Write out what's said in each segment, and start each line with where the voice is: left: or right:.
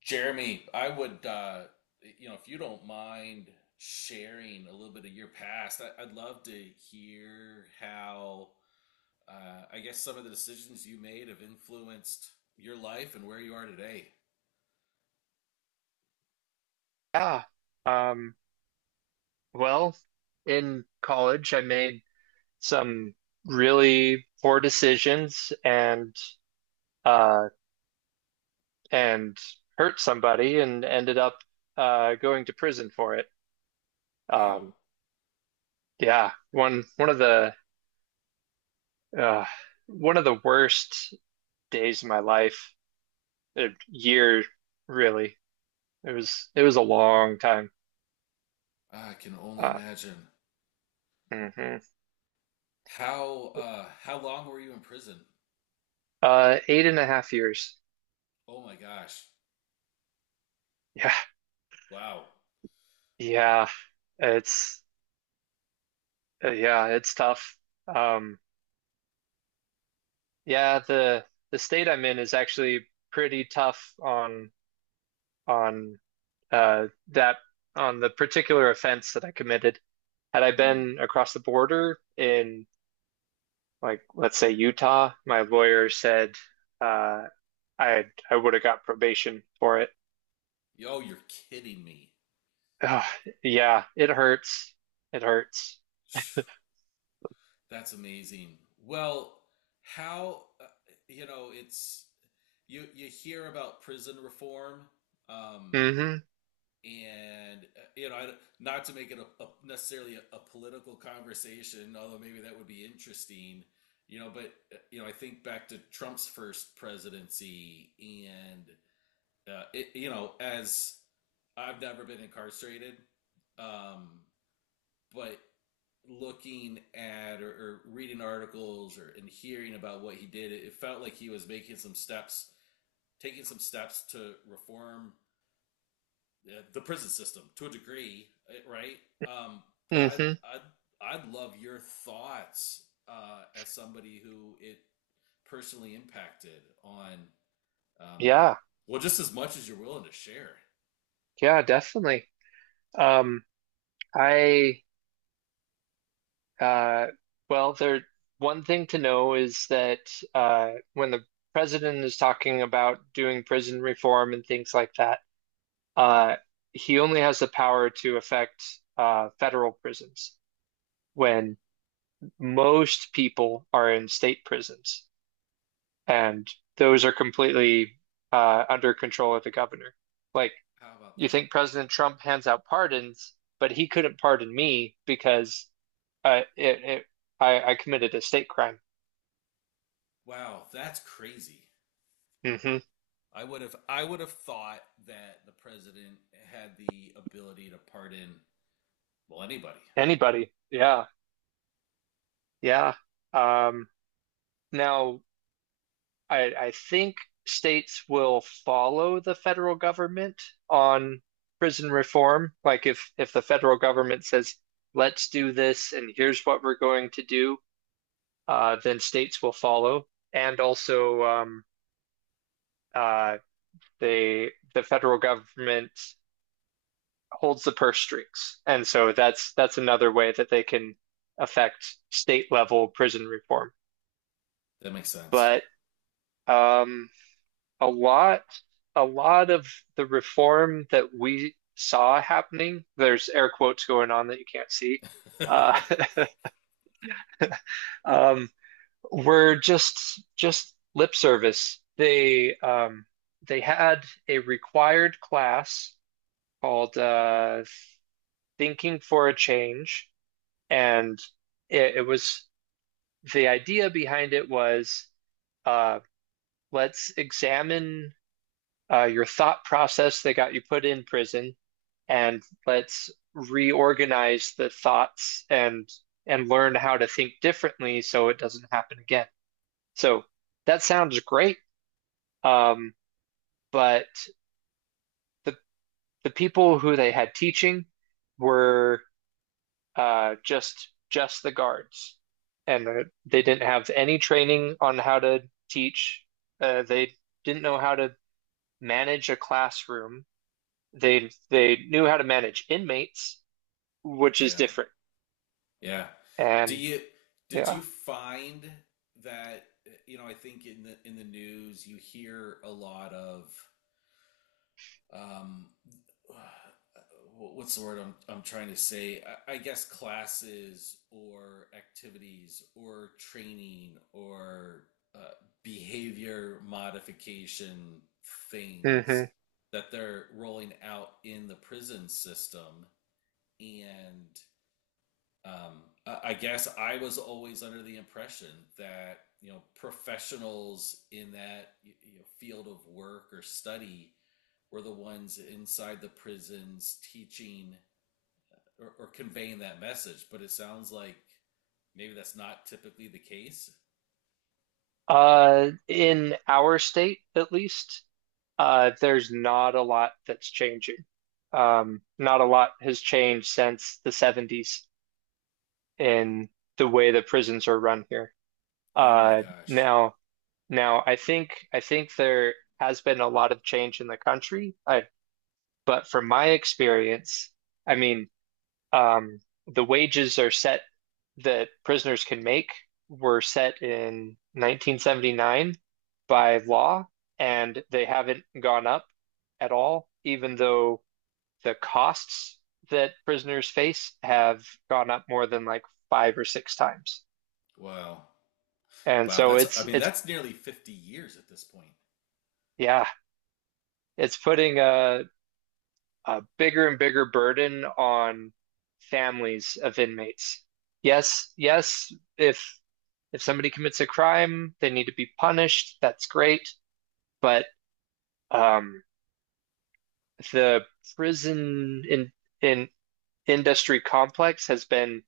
left: Jeremy, I would, you know, if you don't mind sharing a little bit of your past, I'd love to hear how, I guess, some of the decisions you made have influenced your life and where you are today.
right: Yeah. Um, well, in college, I made some really poor decisions uh, and hurt somebody and ended up going to prison for it.
left: Wow,
right: Um, yeah, uh, one of the worst days of my life, a year really. It was a long time.
left: I can only
right: Uh,
left: imagine.
right: mhm.
left: How long were you in prison?
right: 8.5 years.
left: Oh my gosh!
right: Yeah,
left: Wow.
right: yeah. It's Yeah, it's tough. Um, yeah, the state I'm in is actually pretty tough on uh that on the particular offense that I committed. Had I
left: Mm.
right: been across the border in, like, let's say, Utah, my lawyer said uh I would have got probation for it.
left: Yo, you're kidding me.
right: Ugh, yeah, it hurts. It hurts.
left: Phew. That's amazing. Well, how you know it's you hear about prison reform, um,
right: Hmm.
left: and you know not to make it a necessarily a political conversation, although maybe that would be interesting. You know, but you know I think back to Trump's first presidency, and you know as I've never been incarcerated, um, but looking at or reading articles or and hearing about what he did, it felt like he was making some steps, taking some steps to reform the prison system to a degree, eh, right? Um, but
right: Hmm.
left: I'd love your thoughts as somebody who it personally impacted on um,
right: Yeah.
left: well just as much as you're willing to share.
right: Yeah, definitely. Um, I Uh, well, there one thing to know is that when the president is talking about doing prison reform and things like that, uh, he only has the power to affect federal prisons
left: Hmm.
right: when most people are in state prisons, and those are completely under control of the governor. Like,
left: How about
right: you
left: that?
right: think President Trump hands out pardons, but he couldn't pardon me because uh, it, it, I committed a state crime.
left: Wow, that's crazy.
right: Hmm.
left: I would have thought that the president had the ability to pardon well anybody.
right: Anybody. Yeah. Yeah. Um, Now, I think states will follow the federal government on prison reform. Like, if the federal government says, let's do this and here's what we're going to do, then states will follow. And also, uh, the federal government holds the purse strings. And so that's another way that they can affect state level prison reform.
left: That makes sense.
right: But Um, a lot, a lot of the reform that we saw happening, there's air quotes going on that you can't see, uh, um, were just lip service. They had a required class called Thinking for a Change, and it was the idea behind it was, uh, let's examine your thought process that got you put in prison and let's reorganize the thoughts and learn how to think differently so it doesn't happen again. So that sounds great. Um, but the the people who they had teaching were just the guards, and they didn't have any training on how to teach. They didn't know how to manage a classroom. They knew how to manage inmates, which is
left: Yeah.
right: different.
left: Yeah. Do
right: And
left: you did
right: Yeah.
left: you find that you know I think in the news you hear a lot of um, what's the word I'm trying to say? I guess classes or activities or training or uh, behavior modification things
right: Hmm.
left: that they're rolling out in the prison system. And guess I was always under the impression that, you know, professionals in that you know, field of work or study were the ones inside the prisons teaching or conveying that message. But it sounds like maybe that's not typically the case.
right: In our state, at least, there's not a lot that's changing. Not a lot has changed since the 70s in the way that prisons are run here.
left: Oh my
right: Uh,
left: gosh.
right: now, now, I think there has been a lot of change in the country. But from my experience, I mean, um, the wages are set that prisoners can make were set in 1979 by law, and they haven't gone up at all, even though the costs that prisoners face have gone up more than, like, five or six times.
left: Wow.
right: And
left: Wow.
right: so
left: That's, I
right: it's
left: mean,
right: it's
left: that's nearly 50 years at this point.
right: yeah, it's putting a bigger and bigger burden on families of inmates. Yes, yes, if if somebody commits a crime, they need to be punished. That's great, but Um, the prison in industry complex has been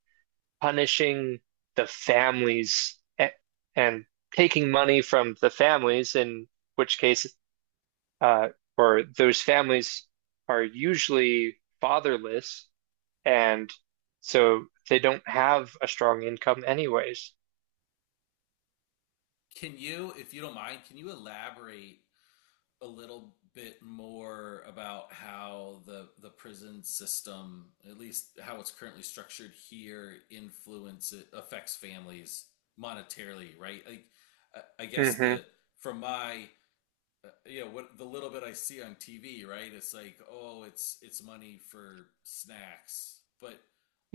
right: punishing the families and taking money from the families, in which case, uh, or those families are usually fatherless, and so they don't have a strong income anyways.
left: Can you, if you don't mind, can you elaborate a little bit more about how the prison system, at least how it's currently structured here, influences affects families monetarily, right? Like, I guess
right: Hmm.
left: the from my you know what the little bit I see on TV, right? It's like, oh, it's money for snacks, but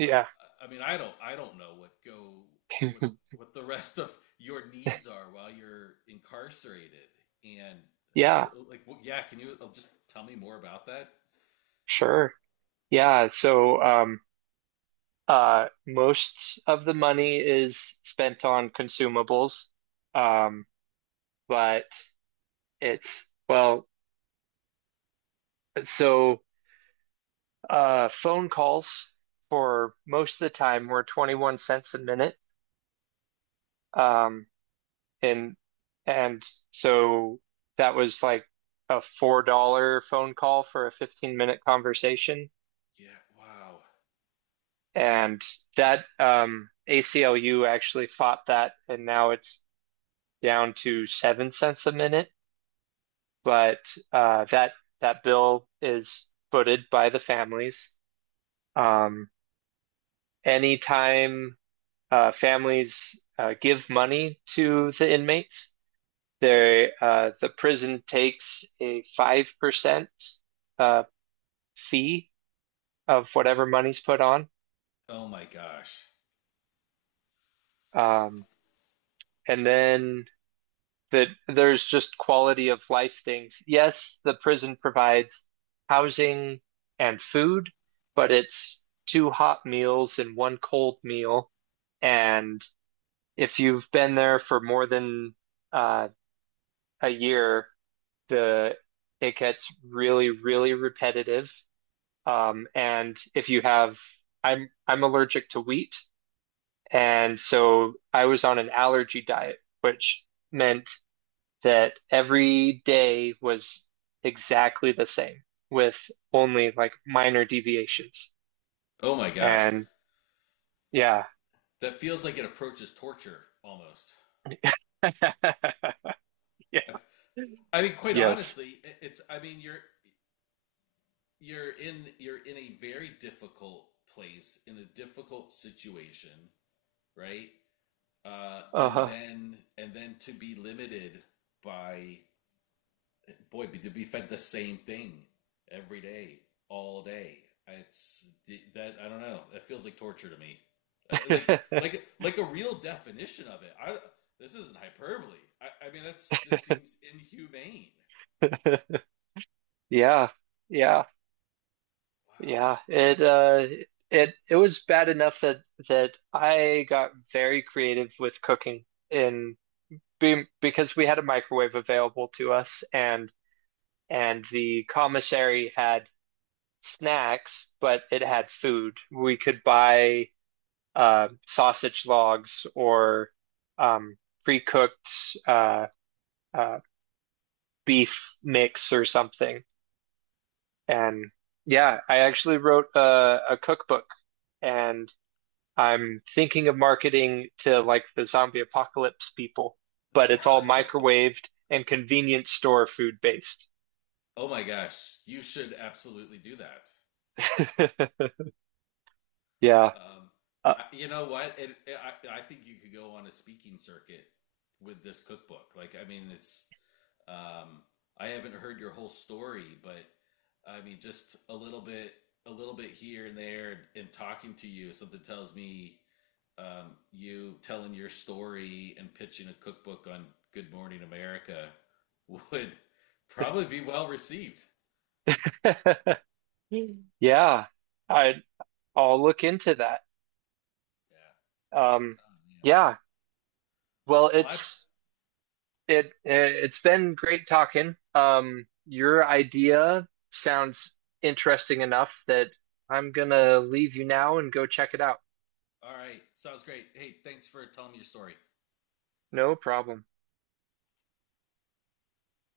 left: uh, I mean, I don't know what go what what the rest of your needs are while you're incarcerated, and so
right: Yeah,
left: like, well, yeah, can you just tell me more about that?
right: sure. Yeah, so most of the money is spent on consumables, um, but it's well, so phone calls for most of the time were 21 cents a minute, um, and and so that was like a $4 phone call for a 15-minute conversation,
left: Yeah, wow.
right: and that ACLU actually fought that, and now it's down to 7 cents a minute. But uh, that that bill is footed by the families. Um, Anytime families give money to the inmates, the prison takes a 5% uh, fee of whatever money's put on,
left: Oh my gosh.
right: um, and then that there's just quality of life things. Yes, the prison provides housing and food, but it's two hot meals and one cold meal. And if you've been there for more than uh, a year, the it gets really, really repetitive. And if you have, I'm allergic to wheat, and so I was on an allergy diet, which meant that every day was exactly the same with only, like, minor deviations.
left: Oh my gosh.
right: And yeah.
left: That feels like it approaches torture almost.
right: Yeah.
left: I, I mean, quite
right: Yes.
left: honestly, it's. I mean, you're you're in a very difficult place in a difficult situation, right? And
right: Uh-huh.
left: then to be limited by boy, to be fed the same thing every day, all day. It's that I don't know. That feels like torture to me. Uh, like like a real definition of it. I this isn't hyperbole. I mean, that's just seems inhumane.
right: Yeah. Yeah.
left: Wow.
right: Yeah. It was bad enough that I got very creative with cooking because we had a microwave available to us and the commissary had snacks, but it had food. We could buy sausage logs or um, pre-cooked uh, uh, beef mix or something. And yeah, I actually wrote a cookbook, and I'm thinking of marketing to, like, the zombie apocalypse people, but it's all microwaved and convenience store food based.
left: Oh my gosh, you should absolutely do that.
right: Yeah.
left: Um,
right: Uh,
left: you know what? I think you could go on a speaking circuit with this cookbook. Like, I mean, um, I haven't heard your whole story, but I mean, just a little bit here and there, and talking to you, something tells me you telling your story and pitching a cookbook on Good Morning America would probably be well received.
right: yeah. I I'll look into that.
left: Yeah.
right: Um,
left: Oh, man.
right: yeah. Well,
left: Well, I
right: it's been great talking. Your idea sounds interesting enough that I'm gonna leave you now and go check it out.
left: All right. Sounds great. Hey, thanks for telling me your story.
right: No problem.